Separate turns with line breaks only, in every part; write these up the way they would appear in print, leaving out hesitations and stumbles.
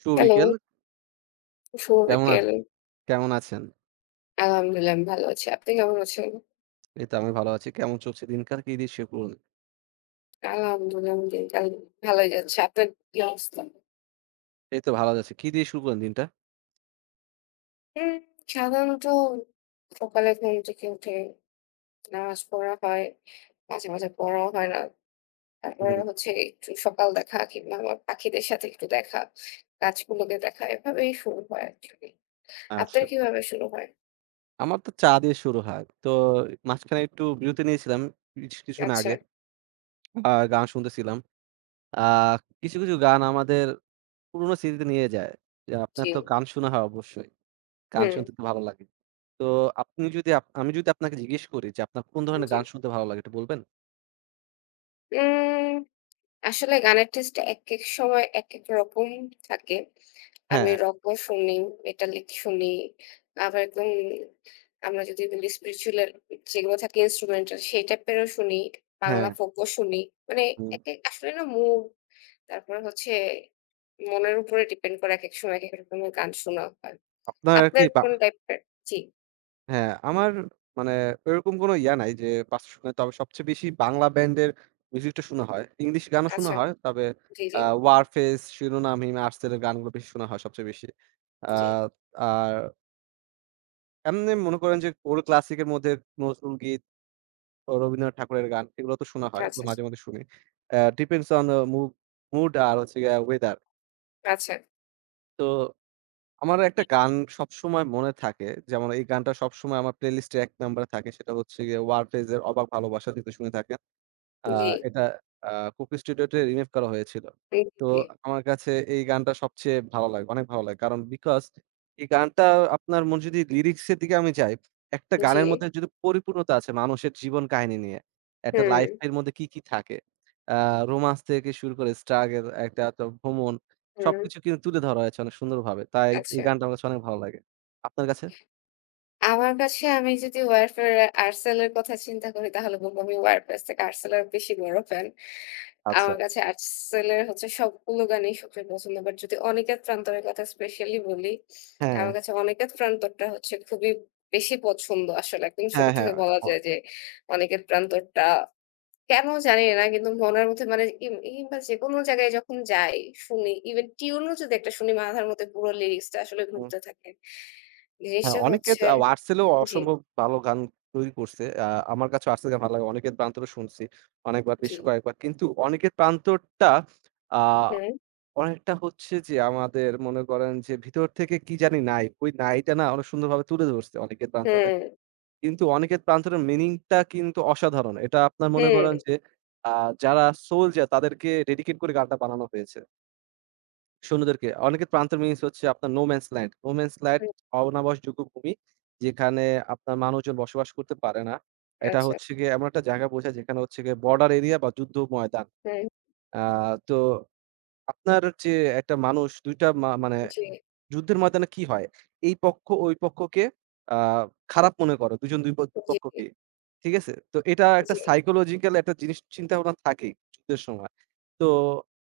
শুভ
hello,
বিকেল।
শুভ
কেমন আ
বিকেল।
কেমন আছেন?
আলহামদুলিল্লাহ আমি ভালো আছি। আপনি কেমন আছেন?
এই তো আমি ভালো আছি। কেমন চলছে দিনকাল? কি দিয়ে শুরু করলেন?
আলহামদুলিল্লাহ আমার দিনকাল ভালোই যাচ্ছে। আপনার কি অবস্থা?
এই তো ভালো যাচ্ছে। কি দিয়ে শুরু করলেন দিনটা?
উম সাধারণত সকালে ঘুম থেকে উঠে নামাজ পড়া হয়। মাঝে, মাঝে পড়াও হয় না। তারপরে
হুম,
হচ্ছে একটু সকাল দেখা কিংবা আমার পাখিদের সাথে একটু দেখা, গাছগুলোকে দেখা এভাবেই শুরু হয় অ্যাকচুয়ালি। আপনার
আচ্ছা।
কিভাবে শুরু হয়?
আমার তো চা দিয়ে শুরু হয়। তো মাঝখানে একটু বিরতি নিয়েছিলাম কিছুক্ষণ
আচ্ছা,
আগে। গান শুনতেছিলাম। আ কিছু, কিছু গান আমাদের পুরোনো স্মৃতিতে নিয়ে যায়। যে আপনার
জি।
তো গান শোনা হয় অবশ্যই। গান
হুম,
শুনতে তো ভালো লাগে। তো আপনি যদি আপ আমি যদি আপনাকে জিজ্ঞেস করি যে আপনার কোন ধরনের
জি।
গান শুনতে ভালো লাগে একটু বলবেন?
উম আসলে গানের টেস্ট একেক সময় একেক রকম থাকে। আমি
হ্যাঁ,
রকও শুনি, মেটালিক শুনি, আবার একদম আমরা যদি বলি স্পিরিচুয়াল এর যেগুলো থাকে ইন্সট্রুমেন্টাল সেই টাইপেরও শুনি, বাংলা
হ্যাঁ।
ফোকও শুনি। মানে
হুম।
একেক আসলে না মুড তারপরে হচ্ছে মনের উপরে ডিপেন্ড করে একেক সময় একেক রকমের গান শোনা হয়।
আপনার কি
আপনার
বা
কোন টাইপের? জি।
হ্যাঁ, আমার মানে ওইরকম কোনো ইয়া নাই যে ৫টা শুনে। তবে সবচেয়ে বেশি বাংলা ব্যান্ডের মিউজিকটা শোনা হয়। ইংলিশ গানও শোনা
আচ্ছা।
হয়। তবে
জি, জি,
'ওয়ারফেজ', 'শিরোনামহীন', 'আর্টসেল' এর গানগুলো বেশি শোনা হয় সবচেয়ে বেশি। আ
জি।
আর এমনি মনে করেন যে ওল্ড ক্লাসিকের মধ্যে নজরুল গীত, ও রবীন্দ্রনাথ ঠাকুরের গান এগুলো তো শোনা হয়।
আচ্ছা,
এগুলো
আচ্ছা।
মাঝে মধ্যে শুনি। Depends on uh mood mood আর হচ্ছে গিয়ে ওয়েদার।
আচ্ছা।
তো আমার একটা গান সবসময় মনে থাকে। যেমন এই গানটা সবসময় আমার প্লেলিস্টে ১ নম্বরে থাকে। সেটা হচ্ছে গিয়ে 'ওয়ারফেজ' এর 'অবাক ভালোবাসা' যদি শুনে থাকেন। আ
জি।
এটা আ Coco Studio তে রিমেক করা হয়েছিল।
হুম,
তো
জি,
আমার কাছে এই গানটা সবচেয়ে ভালো লাগে, অনেক ভালো লাগে। কারণ বিকজ এই গানটা আপনার মন যদি লিরিক্স এর দিকে আমি যাই, একটা
জি।
গানের মধ্যে যদি পরিপূর্ণতা আছে মানুষের জীবন কাহিনী নিয়ে। একটা
হুম,
লাইফ এর মধ্যে কি, কি থাকে। আ রোমান্স থেকে শুরু করে স্ট্রাগল একটা তো ভ্রমণ
হুম।
সবকিছু কিন্তু তুলে ধরা হয়েছে অনেক সুন্দরভাবে। তাই এই
আচ্ছা।
গানটা আমার কাছে অনেক ভালো লাগে। আপনার কাছে?
আমার কাছে আমি যদি ওয়ারফেয়ার আর্টসেল এর কথা চিন্তা করি তাহলে বলব আমি ওয়ারফেয়ার থেকে আর্টসেল এর বেশি বড় ফ্যান।
আচ্ছা।
আমার কাছে আর্টসেল এর হচ্ছে সবগুলো গানই সবচেয়ে পছন্দ। বাট যদি অনিকেত প্রান্তরের কথা স্পেশালি বলি,
হ্যাঁ,
আমার কাছে অনিকেত প্রান্তরটা হচ্ছে খুবই বেশি পছন্দ আসলে। একদম ছোট
হ্যাঁ,
থেকে
হ্যাঁ।
বলা যায় যে অনিকেত প্রান্তরটা কেন জানি না কিন্তু মনের মধ্যে মানে কিংবা যেকোনো জায়গায় যখন যাই শুনি ইভেন টিউনও যদি একটা শুনি মাথার মধ্যে পুরো লিরিক্সটা আসলে
অ
ঘুরতে থাকে।
হ্যাঁ,
জিনিসটা
অনিকেত
হচ্ছে
আর্টসেলও
জি,
অসম্ভব ভালো গান তৈরি করছে। আমার কাছে আর্টসেল গান ভালো লাগে। অনিকেত প্রান্তরও শুনছি অনেকবার, বেশ
জি।
কয়েকবার। কিন্তু অনিকেত প্রান্তরটা আ
হুম,
অনেকটা হচ্ছে যে আমাদের মনে করেন যে ভিতর থেকে কি জানি নাই। ওই নাইটা না অনেক সুন্দরভাবে তুলে ধরছে অনিকেত প্রান্তরে।
হুম,
কিন্তু অনিকেত প্রান্তরের মিনিংটা কিন্তু অসাধারণ। এটা আপনার মনে
হুম,
করেন যে আ যারা সোলজার তাদেরকে ডেডিকেট করে গানটা বানানো হয়েছে। সৈন্যদেরকে। অনেকে প্রান্তর মিনস হচ্ছে আপনার no man's land. No man's land
হুম,
অনাবাসযোগ্য ভূমি। যেখানে আপনার মানুষজন বসবাস করতে পারে না। এটা
আচ্ছা।
হচ্ছে গিয়ে এমন একটা জায়গা বোঝায় যেখানে হচ্ছে গিয়ে বর্ডার এরিয়া বা যুদ্ধ ময়দান।
হুম,
আ তো আপনার যে একটা মানুষ ২ টা মা মানে
জি,
যুদ্ধের ময়দানে কি হয়? এই পক্ষ ওই পক্ষকে আ খারাপ মনে করে। ২ জন ২ প
জি,
পক্ষকে। ঠিক আছে? তো এটা একটা
জি,
সাইকোলজিক্যাল একটা জিনিস চিন্তাভাবনা থাকেই যুদ্ধের সময়। তো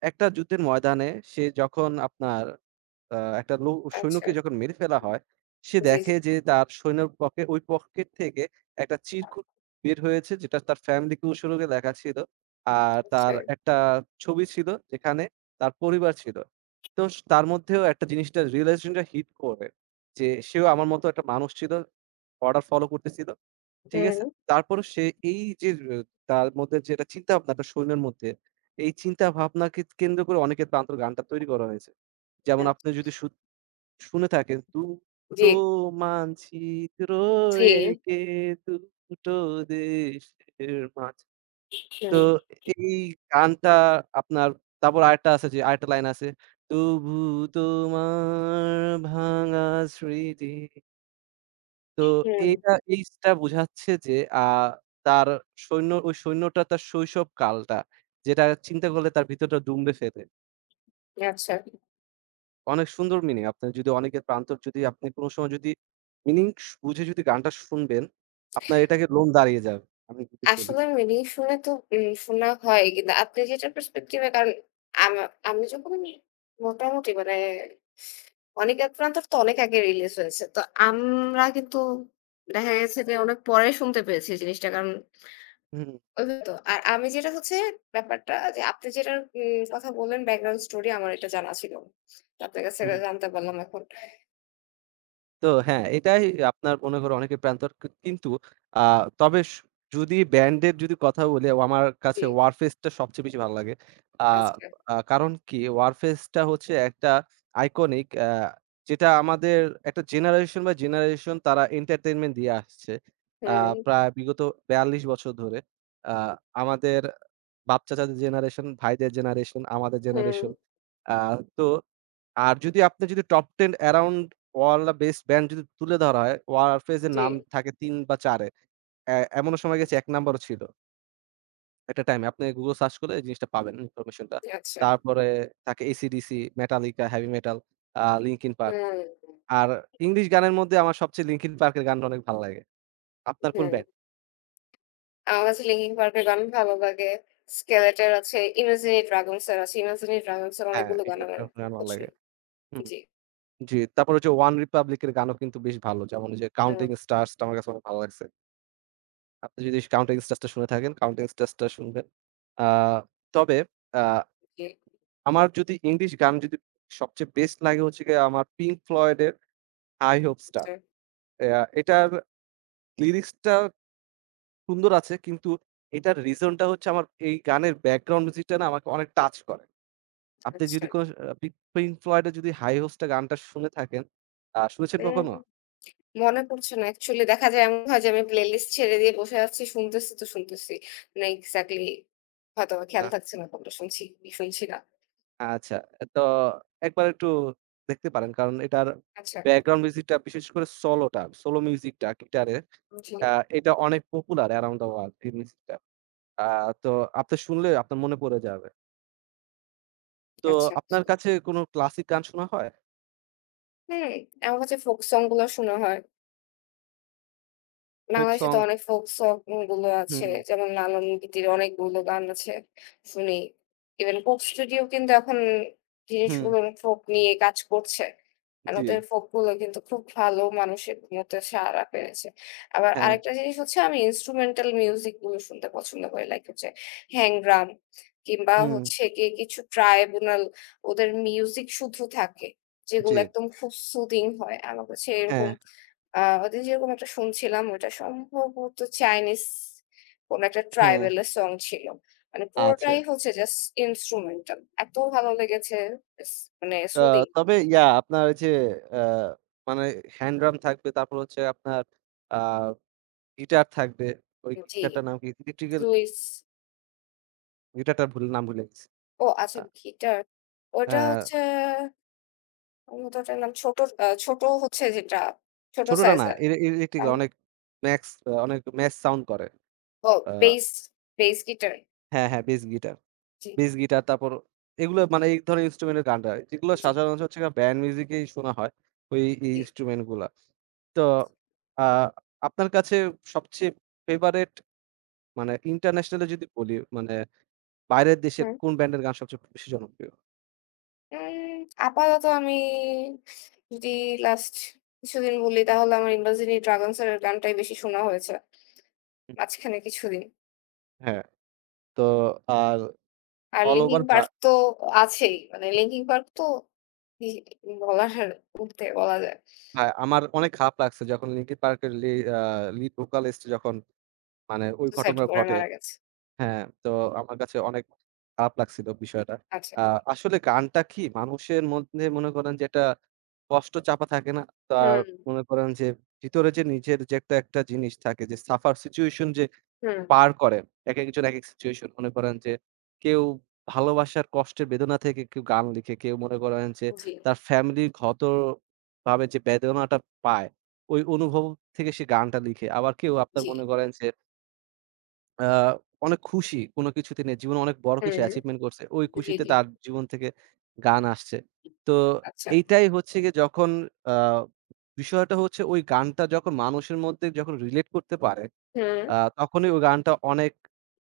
একটা যুদ্ধের ময়দানে সে যখন আপনার আ একটা লো
আচ্ছা।
সৈন্যকে যখন মেরে ফেলা হয়, সে
জি, জি,
দেখে যে তার সৈন্যর পকে ওই পকেট থেকে একটা চিরকুট বের হয়েছে যেটা তার ফ্যামিলিকে সুযোগে দেখা ছিল। আর
আচ্ছা।
তার একটা ছবি ছিল যেখানে তার পরিবার ছিল। তো স তার মধ্যেও একটা জিনিসটা realization টা হিট করে যে সেও আমার মতো একটা মানুষ ছিল। অর্ডার ফলো করতেছিল। ঠিক
হুম,
আছে? তারপরও সে এই যে অ তার মধ্যে যে একটা চিন্তা ভাবনাটা সৈন্যের মধ্যে, এই চিন্তা ভাবনাকে কেন্দ্র করে অনেকের প্রান্তর গানটা তৈরি করা হয়েছে। যেমন
আ
আপনি যদি সু শুনে থাকেন।
জি,
দুটো মানচিত্র
জি,
এঁকে দুটো দেশের মাঝ
হুম,
তো এই গানটা আপনার তারপর আরেকটা আছে যে আরেকটা লাইন আছে। তবু তোমার ভাঙা স্মৃতি। তো
হুম,
এইটা এইটা বোঝাচ্ছে যে আ তার সৈন্য ওই সৈন্যটা তার শৈশব কালটা। যেটা চিন্তা করলে তার ভিতরটা দুমড়ে ফেলে।
আচ্ছা।
অনেক সুন্দর মিনিং। আপনার যদি অনেকের প্রান্তর যদি আপনি কোন সময় যদি মিনিং স বুঝে যদি গানটা শুনবেন, আপনার এটাকে লোম দাঁড়িয়ে যাবে। আমি যদি বলি।
আসলে মিলিয়ে শুনে তো শোনা হয় কিন্তু আপনি যেটা perspective এ কারণ আমা আমি যখন মোটামুটি মানে অনেক আপনার তো অনেক আগে রিলিজ হয়েছে। তো আমরা কিন্তু দেখা গেছে যে অনেক পরে শুনতে পেয়েছি জিনিসটা কারণ
হুম,
ওদের তো। আর আমি যেটা হচ্ছে ব্যাপারটা যে আপনি যেটার কথা বললেন ব্যাকগ্রাউন্ড স্টোরি আমার এটা জানা ছিল না। তো আপনার কাছ থেকে
হুম।
জানতে পারলাম এখন।
তো হ্যাঁ, এটাই আপনার মনে করো অনেকে প্রান্তর কি কিন্তু আ তবে স যদি ব্যান্ডের যদি কথা বলি আমার
জি,
কাছে 'Warfaze' টা সবচেয়ে বেশি ভালো লাগে। আ
আচ্ছা।
আ কারণ কি 'Warfaze' টা হচ্ছে একটা আইকনিক যেটা আমাদের একটা জেনারেশন বাই জেনারেশন তারা এন্টারটেইনমেন্ট দিয়ে আসছে। আ
হুম,
প্রায় বিগত ৪২ বছর ধরে। আ আমাদের বাপ-চাচাদের জেনারেশন, ভাইদের জেনারেশন, আমাদের
হুম,
জেনারেশন। আ তো আর যদি আপনি top 10 around world uh best band যদি তুলে ধরা হয়, ওয়ারফেজ এর
জি।
নাম থাকে ৩ বা ৪ এ। অ্যা এমনও সময় গেছে ১ নাম্বারও ছিল একটা টাইমে। আপনি Google সার্চ করলে এই জিনিসটা পাবেন ইনফরমেশনটা।
আচ্ছা।
তারপরে থাকে AC/DC, Metallica, Heavy Metal, Linkin Park।
হুম,
আর ইংলিশ গানের মধ্যে আমার সবচেয়ে Linkin Park এর গানটা অনেক ভালো লাগে। আপনার কোন
হুম।
ব্যান্ড?
আমার কাছে লিঙ্কিন পার্কের গান ভালো লাগে। স্কেলেটর আছে, ইমাজিনি ড্রাগনস এর আছে। ইমাজিনি ড্রাগনস এর
হ্যাঁ,
অনেকগুলো গান
এগুলো
আমার খুব
গান ভালো লাগে।
পছন্দ।
হুম,
জি।
জি। তারপর হচ্ছে One Republic এর গানও কিন্তু বেশ ভালো। যেমন ওই যে
হুম,
'Counting Stars' টা আমার কাছে অনেক ভালো লাগছে। আপনি যদি Counter Strike টা শুনে থাকেন, Counter Strike টা শুনবেন। আ তবে আ
জি।
আমার যদি ইংলিশ গান যদি সবচেয়ে বেস্ট লাগে হচ্ছে গিয়ে আমার Pink Floyd এর 'I Hope Star'।
আচ্ছা,
অ্যা এটার লিরিক্সটা সুন্দর আছে কিন্তু এটার রিজন টা হচ্ছে আমার এই গানের ব্যাকগ্রাউন্ড মিউজিকটা না আমাকে অনেক টাচ করে। আপনি
আচ্ছা।
যদি কোনো Pink Floyd এর যদি 'I Hope Star' গানটা শুনে থাকেন, শুনেছেন
হুম।
কখনো?
মনে পড়ছে না। অ্যাকচুয়ালি দেখা যায় এমন হয় যে আমি প্লেলিস্ট ছেড়ে দিয়ে বসে আছি, শুনতেছি তো শুনতেছি। মানে এক্সাক্টলি হয়তোবা খেয়াল
না?
থাকছে না কোনটা শুনছি, কি শুনছি না।
আচ্ছা। তো একবার একটু দেখতে পারেন। কারণ এটার
আচ্ছা,
ব্যাকগ্রাউন্ড মিউজিকটা বিশেষ করে সোলোটা, সোলো মিউজিকটা গিটারে
জি,
আ এটা অনেক পপুলার around the world এই মিউজিকটা। আ তো আপনি শুনলে আপনার মনে পড়ে যাবে। তো
আচ্ছা।
আপনার কাছে কোনো ক্লাসিক গান শোনা হয়?
হুম, আমার কাছে ফোক সং গুলো শোনা হয়।
ফোক
বাংলাদেশে
সং
তো অনেক ফোক সং গুলো আছে।
হুম,
যেমন লালন গীতির অনেকগুলো গান আছে। শুনি। ইভেন কোক স্টুডিও কিন্তু এখন
হুম,
জিনিসগুলো ফোক নিয়ে কাজ করছে। আর
জি,
ওদের ফোক গুলো কিন্তু খুব ভালো মানুষের মধ্যে সাড়া ফেলেছে। আবার
হ্যাঁ,
আরেকটা জিনিস হচ্ছে আমি ইন্সট্রুমেন্টাল মিউজিক গুলো শুনতে পছন্দ করি। লাইক হচ্ছে হ্যাংগ্রাম কিংবা
হুম,
হচ্ছে গিয়ে কিছু ট্রাইব্যুনাল ওদের মিউজিক শুদ্ধ থাকে।
জি,
যেগুলো একদম খুব সুদিং হয়। আমার কাছে এরকম
হ্যাঁ,
আ ওদের যেরকম একটা শুনছিলাম ওটা সম্ভবত চাইনিজ কোনো একটা
হ্যাঁ,
ট্রাইবাল এর সং ছিল। মানে
আচ্ছা।
পুরোটাই হচ্ছে জাস্ট ইন্সট্রুমেন্টাল। এত ভালো লেগেছে ইস মানে
আ
সুদিং
তবে ইয়া আপনার ওই যে আ মানে হ্যান্ড ড্রাম থাকবে, তারপর হচ্ছে আপনার আ গিটার থাকবে। ওই
জি,
গিটারটার নাম কি? ইলেকট্রিক্যাল
লুইস
গিটারটার ভুল নাম ভুলে গেছি।
ও আচ্ছা
আ
গিটার। ওটা
অ্যা
হচ্ছে সম্ভবত ওটার নাম ছোট ছোট হচ্ছে যেটা ছোট
ছোটটা না,
সাইজের।
ইলে ইলেকট্রিক্যাল
আম
অনেক ম্যাক্স অনেক ম্যাচ সাউন্ড করে।
ও
আ
বেস, বেস গিটার।
হ্যাঁ, হ্যাঁ, বেস গিটার।
জি,
বেস গিটার তারপর এগুলো মানে এই ধরনের ইন্সট্রুমেন্টের গানটা। যেগুলো
জি,
সাধারণত হচ্ছে গিয়ে ব্যান্ড মিউজিকেই শোনা হয়, ওই এই
জি।
ইন্সট্রুমেন্ট গুলা। তো আ আপনার কাছে সবচেয়ে ফেভারাইট মানে ইন্টারন্যাশনাল এ যদি বলি মানে বাইরের দেশের
হুম।
কোন ব্যান্ডের গান সবচেয়ে বেশি জনপ্রিয়?
উম আপাতত আমি যদি লাস্ট কিছুদিন বলি তাহলে আমার 'ইন্দ্রজিনী ড্রাগনস' এর গানটাই বেশি শোনা হয়েছে। মাঝখানে কিছুদিন।
হ্যাঁ, তো আর
আর
অল
'লিঙ্কিং
ওভার বা
পার্ক' তো আছেই। মানে 'লিঙ্কিং পার্ক' তো ই বলার ঊর্ধ্বে বলা যায়।
হ্যাঁ, আমার অনেক খারাপ লাগছে যখন লিঙ্কিন পার্কের লি আ লিড ভোকালিস্ট যখন মানে ওই
সুইসাইড
ঘটনা
করে
ঘটে।
মারা গেছে।
হ্যাঁ, তো আমার কাছে অনেক খারাপ লাগছিল বিষয়টা।
আচ্ছা।
আ আসলে গানটা কি মানুষের মধ্যে মনে করেন যে একটা কষ্ট চাপা থাকে না? তার
হুম,
মনে করেন যে ভিতরে যে নিজের যে একটা, একটা জিনিস থাকে যে সাফার সিচুয়েশন যে
হুম।
পার করে। একেকজন একেক সিচুয়েশন মনে করেন যে কেউ ভালোবাসার কষ্টের বেদনা থেকে কেউ গান লিখে, কেউ মনে করেন যে
জি,
তার ফ্যামিলিগতভাবে যে বেদনাটা পায়, ওই অনুভব থেকে সে গানটা লিখে। আবার কেউ আপনার
জি।
মনে করেন যে আ অনেক খুশি কোনো কিছুতে নিয়ে জীবনে অনেক বড় কিছু
হুম,
অ্যাচিভমেন্ট করছে। ওই
জি,
খুশিতে
জি।
তার জীবন থেকে গান আসছে। তো
আচ্ছা।
এইটাই হচ্ছে গিয়ে যখন আ বিষয়টা হচ্ছে ওই গানটা যখন মানুষের মধ্যে যখন রিলেট করতে পারে,
হুম,
তখনই ওই গানটা অনেক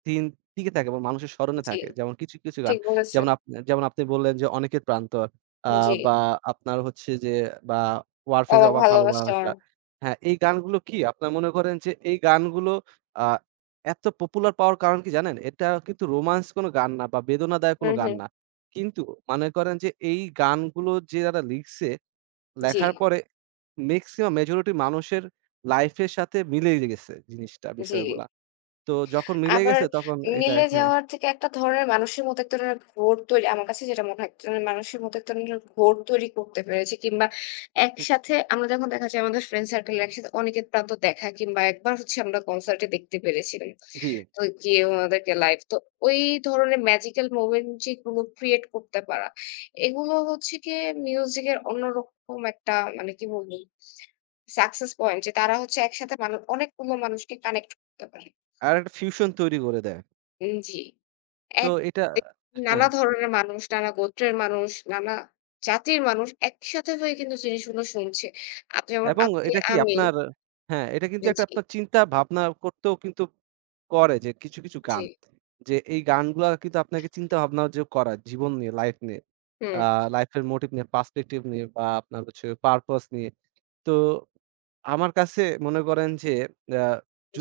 দিন টিকে থাকে এবং মানুষের স্মরণে
জি।
থাকে। যেমন কিছু, কিছু গান
ঠিক বলেছেন।
যেমন আপ যেমন আপনি বললেন যে, 'অনেকের প্রান্তর' আ
জি।
বা আপনার হচ্ছে যে বা 'ওয়ারফেজের
'অবাক
অবাক
ভালোবাসা'।
ভালোবাসা' হ্যাঁ, এই গানগুলো কি আপনার মনে করেন যে এই গানগুলো আ এত পপুলার পাওয়ার কারণ কি জানেন? এটা কিন্তু রোমান্স কোনো গান না বা বেদনাদায়ক
হু,
কোনো
হু।
গান না। কিন্তু মনে করেন যে এই গানগুলো যে যারা লিখছে,
জি,
লেখার পরে মেক্সিমাম মেজরিটি মানুষের লাইফের সাথে মিলেই গেছে জিনিসটা,
জি।
বিষয়গুলা। তো যখন মিলে
আবার
গেছে তখন এটা
মিলে
হ্যাঁ,
যাওয়ার থেকে একটা ধরনের মানুষের মতো এক ধরনের ঘোর তৈরি আমার কাছে যেটা মনে হয়, এক ধরনের মানুষের মতো এক ধরনের ঘোর তৈরি করতে পেরেছি কিংবা একসাথে আমরা যখন দেখা যায় আমাদের ফ্রেন্ড সার্কেল একসাথে অনেকের প্রান্ত দেখা কিংবা একবার হচ্ছে আমরা কনসার্টে দেখতে পেরেছিলাম।
জি।
তো গিয়ে ওনাদেরকে লাইভ। তো ওই ধরনের ম্যাজিক্যাল মোমেন্ট যেগুলো ক্রিয়েট করতে পারা, এগুলো হচ্ছে গিয়ে মিউজিকের অন্যরকম একটা মানে কি বলবো সাকসেস পয়েন্ট যে তারা হচ্ছে একসাথে অনেকগুলো মানুষকে কানেক্ট করতে পারে।
আরেকটা ফিউশন তৈরি করে দেয়।
জি।
তো
এক
এটা
এ
হ্যাঁ,
নানা ধরনের মানুষ, নানা গোত্রের মানুষ, নানা জাতির মানুষ একসাথে হয়ে কিন্তু জিনিসগুলো শুনছে। যেমন
এবং
আপনি,
এটা কি
আমি
আপনার হ্যাঁ, এটা কিন্তু একটা
জি,
আপনার চিন্তা ভাবনা করতেও কিন্তু করে যে কিছু, কিছু
জি।
গান। যে এই গানগুলা কিন্তু আপনাকে চিন্তা ভাবনা যে করায় জীবন নিয়ে, লাইফ নিয়ে,
হুম,
আ লাইফ এর মোটিভ নিয়ে, পার্সপেক্টিভ নিয়ে বা আপনার হচ্ছে পারপাস নিয়ে। তো আমার কাছে মনে করেন যে আ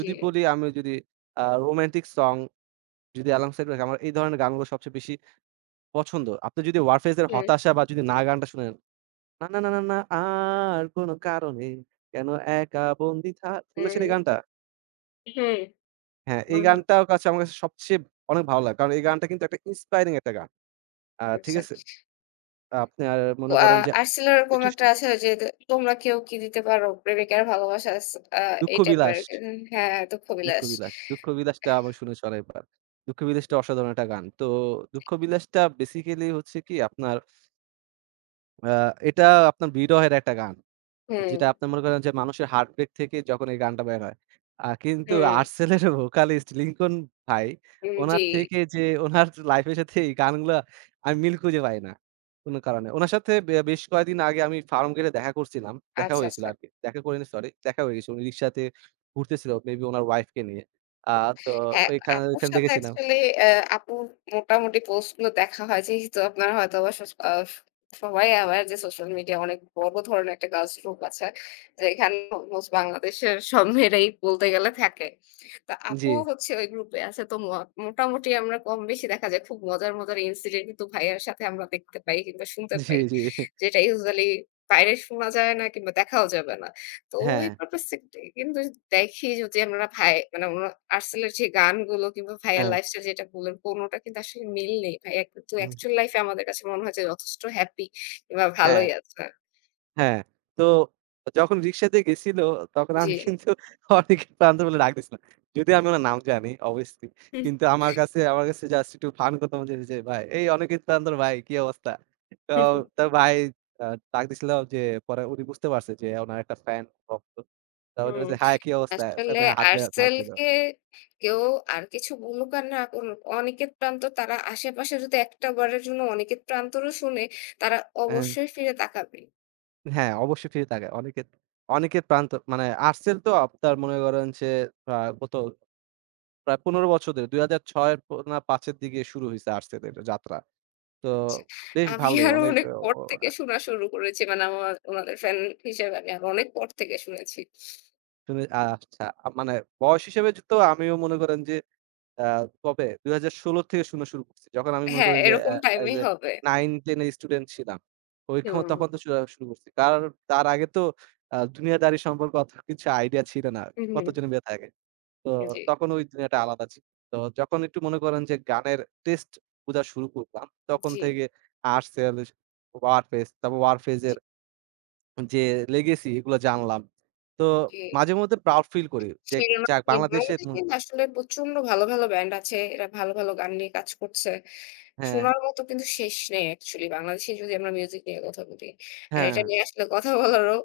জি।
বলি আমি যদি রোমান্টিক সং যদি অ্যালং সাইড রাখি আমার এই ধরনের গানগুলো সবচেয়ে বেশি পছন্দ। আপনি যদি 'Warfaze' এর
হুম,
'হতাশা' বা যদি 'না' গানটা শুনেন, না, না, না, না, না আর কোনো কারণে কেন একা বন্দি থা শুনেছেন এই
হুম,
গানটা?
হুম,
হ্যাঁ, এই
হুম, হুম।
গানটাও কাছে আমার কাছে সবচেয়ে অনেক ভালো লাগে। কারণ এই গানটা কিন্তু একটা inspiring একটা গান। ঠিক
আচ্ছা।
আছে? আপনার মনে
আ
করেন যে
আর্টসেলের এরকম
কিছু শু
একটা আছে যে, "তোমরা কেউ কি দিতে পারো? প্রেমিকার ভালোবাসা আস" আ
'দুঃখ
এই টাইপের
বিলাস',
আরকি। হ্যাঁ, দুঃখ
'দুঃখ
বিলাস।
বিলাস', 'দুঃখ বিলাস'টা আমি শুনেছি অনেকবার। 'দুঃখ বিলাস'টা অসাধারণ একটা গান। তো 'দুঃখ বিলাস'টা বেসিক্যালি হচ্ছে কি আপনার আ এটা আপনার বিরহের একটা গান।
হুম,
যেটা আপনি মনে করেন যে মানুষের হার্ট ব্রেক থেকে যখন এই গানটা বের হয়। কিন্তু
হুম,
আর্টসেলের ভোকালিস্ট লিংকন ভাই,
হুম, জি।
উনার থেকে যে উনার লাইফ এর সাথে এই গানগুলা আমি মিল খুঁজে পাই না কোন কারণে। উনার সাথে বে বেশ কয়েকদিন আগে আমি ফার্ম গেটে দেখা করছিলাম। দেখা
আচ্ছা,
হয়েছিল
আচ্ছা।
আরকি। দেখা করিনি সরি, দেখা হয়ে গেছে। উনি রিক্সাতে ঘুরতেছিল মেবি উনার ওয়াইফ কে নিয়ে। আ তো
হ্যাঁ,
ওইখানে
আপুর
ওইখানে
সাথে
দেখেছিলাম।
অ্যাকচুয়ালি আ আপুর মোটামুটি পোস্ট গুলো দেখা হয়। যেহেতু আপনার হয়তোবা সস আ স সবাই aware যে সোশ্যাল মিডিয়া অনেক বড় ধরনের একটা কাজ গ্রুপ আছে। যেখানে অলমোস্ট বাংলাদেশের সব মেয়েরাই বলতে গেলে থাকে। তো
জি,
আপুও হচ্ছে ওই গ্রুপে আছে। তো মোটামুটি আমরা কম বেশি দেখা যায় খুব মজার, মজার ইনসিডেন্ট কিন্তু ভাইয়ার সাথে আমরা দেখতে পাই কিংবা শুনতে
জি,
পাই।
জি।
যেটা ইউজুয়ালি বাইরে শোনা যায় না কিংবা দেখাও যাবে না। তো ওই
হ্যাঁ,
পারপাস এ কিন্তু দেখি যদি আমরা ভাই মানে ওনার আর্টসেলের যে গানগুলো কিংবা ভাইয়ার
হ্যাঁ,
লাইফস্টাইল যেটা বললেন কোনটা কিন্তু আসলে মিল নেই। ভাইয়া কিন্তু
হুম,
অ্যাকচুয়াল লাইফ এ আমাদের কাছে মনে হয় যে যথেষ্ট হ্যাপি কিংবা
হ্যাঁ।
ভালোই আছে।
হ্যাঁ, তো যখন রিক্সাতে গেছিল তখন
জি।
আমি কিন্তু অনেকের প্রান্ত বলে ডাক দিছিলাম। যদিও আমি উনার নাম জানি obviously
হুম,
কিন্তু আমার কাছে জাস্ট একটু ফান করতাম যে, যে ভাই এই অনিকেত প্রান্তর ভাই কি অবস্থা? তো
হুম,
তার ভাই আ ডাক দিছিল যে পরে উনি বুঝতে পারছে যে উনার একটা ফ্যান ভক্ত। তো উনি
হুম, হুম।
বলছে, "হাই কি অবস্থা?"
আসলে
তারপরে হাতে হাত দিল।
আর্টসেলকে কেউ আর কিছু বলুক আর না করুক, অনিকেত প্রান্ত তারা আশেপাশে যদি একটা বারের জন্য অনিকেত প্রান্তরও শুনে, তারা
হ্যাঁ,
অবশ্যই ফিরে তাকাবে।
হ্যাঁ, অবশ্যই ফিরে তাকায়। অনিকেত অনিকেত প্রান্ত মানে আর্টসেল তো আপনার মনে করেন যে গত প্রায় ১৫ বছর ধরে ২০০৬ প না ৫ এর দিকে শুরু হইছে আর্টসেলের যাত্রা। তো
আচ্ছা।
বেশ
আমি
ভালোই
আরো
অনেক
অনেক
অ
পর
অ
থেকে শোনা শুরু করেছি। মানে আমার উনাদের ফ্যান হিসেবে আমি আরো অনেক পর থেকে শুনেছি।
শুনে আচ্ছা মানে বয়স হিসেবে তো আমিও মনে করেন যে আ কবে ২০১৬ থেকে শোনা শুরু করছি। যখন আমি মনে
হ্যাঁ,
করেন যে
এরকম
অ্যা অ্যাজ
টাইমই
এ
হবে।
9, 10 এর স্টুডেন্ট ছিলাম। ওই ক্ষম
হুম।
তখন তো শোনা শুরু করছি। কারণ তার আগে তো দুনিয়াদারি সম্পর্কে অত কিছু আইডিয়া ছিল না।
উহুম।
কতজন বেঁচে থাকে। তো
জি,
তখন ওই দুনিয়াটা আলাদা ছিল। তো যখন একটু মনে করেন যে গানের টেস্ট বুঝা শুরু করলাম, তখন
জি,
থেকে আর্টসেল, ওয়ারফেজ, তারপর ওয়ারফেজ
জি,
এর যে লেগেসি এগুলো জানলাম। তো
জি।
মাঝে মধ্যে প্রাউড ফিল করি যে যাক
শিরোনামহীন।
বাংলাদেশের
বাংলাদেশে
ম
কিন্তু আসলে প্রচন্ড ভালো, ভালো ব্যান্ড আছে। এরা ভালো, ভালো গান নিয়ে কাজ করছে।
হ্যাঁ,
শোনার মতো কিন্তু শেষ নেই অ্যাকচুয়ালি বাংলাদেশে যদি আমরা মিউজিক নিয়ে কথা বলি। আর
হ্যাঁ,
এটা নিয়ে আসলে কথা বলারও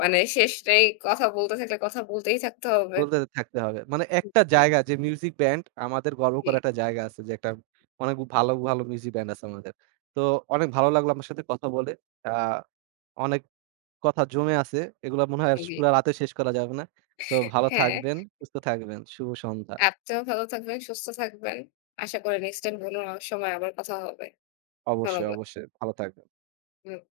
মানে শেষ নেই। কথা বলতে থাকলে কথা বলতেই থাকতে হবে।
বলতে থাকতে হবে। মানে একটা
জি,
জায়গা যে মিউজিক ব্যান্ড আমাদের গর্ব
জি,
করার একটা জায়গা আছে যে একটা অনেক ভালো, ভালো মিউজিক ব্যান্ড আছে আমাদের। তো অনেক ভালো লাগলো আপনার সাথে কথা বলে। আ অনেক কথা জমে আছে। এগুলা মনে হয় আর
জি।
পুরা রাতে শেষ করা যাবে না। তো ভালো
হ্যাঁ।
থাকবেন, সুস্থ থাকবেন। শুভ সন্ধ্যা।
আপনিও ভালো থাকবেন, সুস্থ থাকবেন। আশা করি নেক্সট টাইম কোনো সময় আবার কথা হবে।
অবশ্যই,
ধন্যবাদ।
অবশ্যই ভালো থাকবেন।
হুম।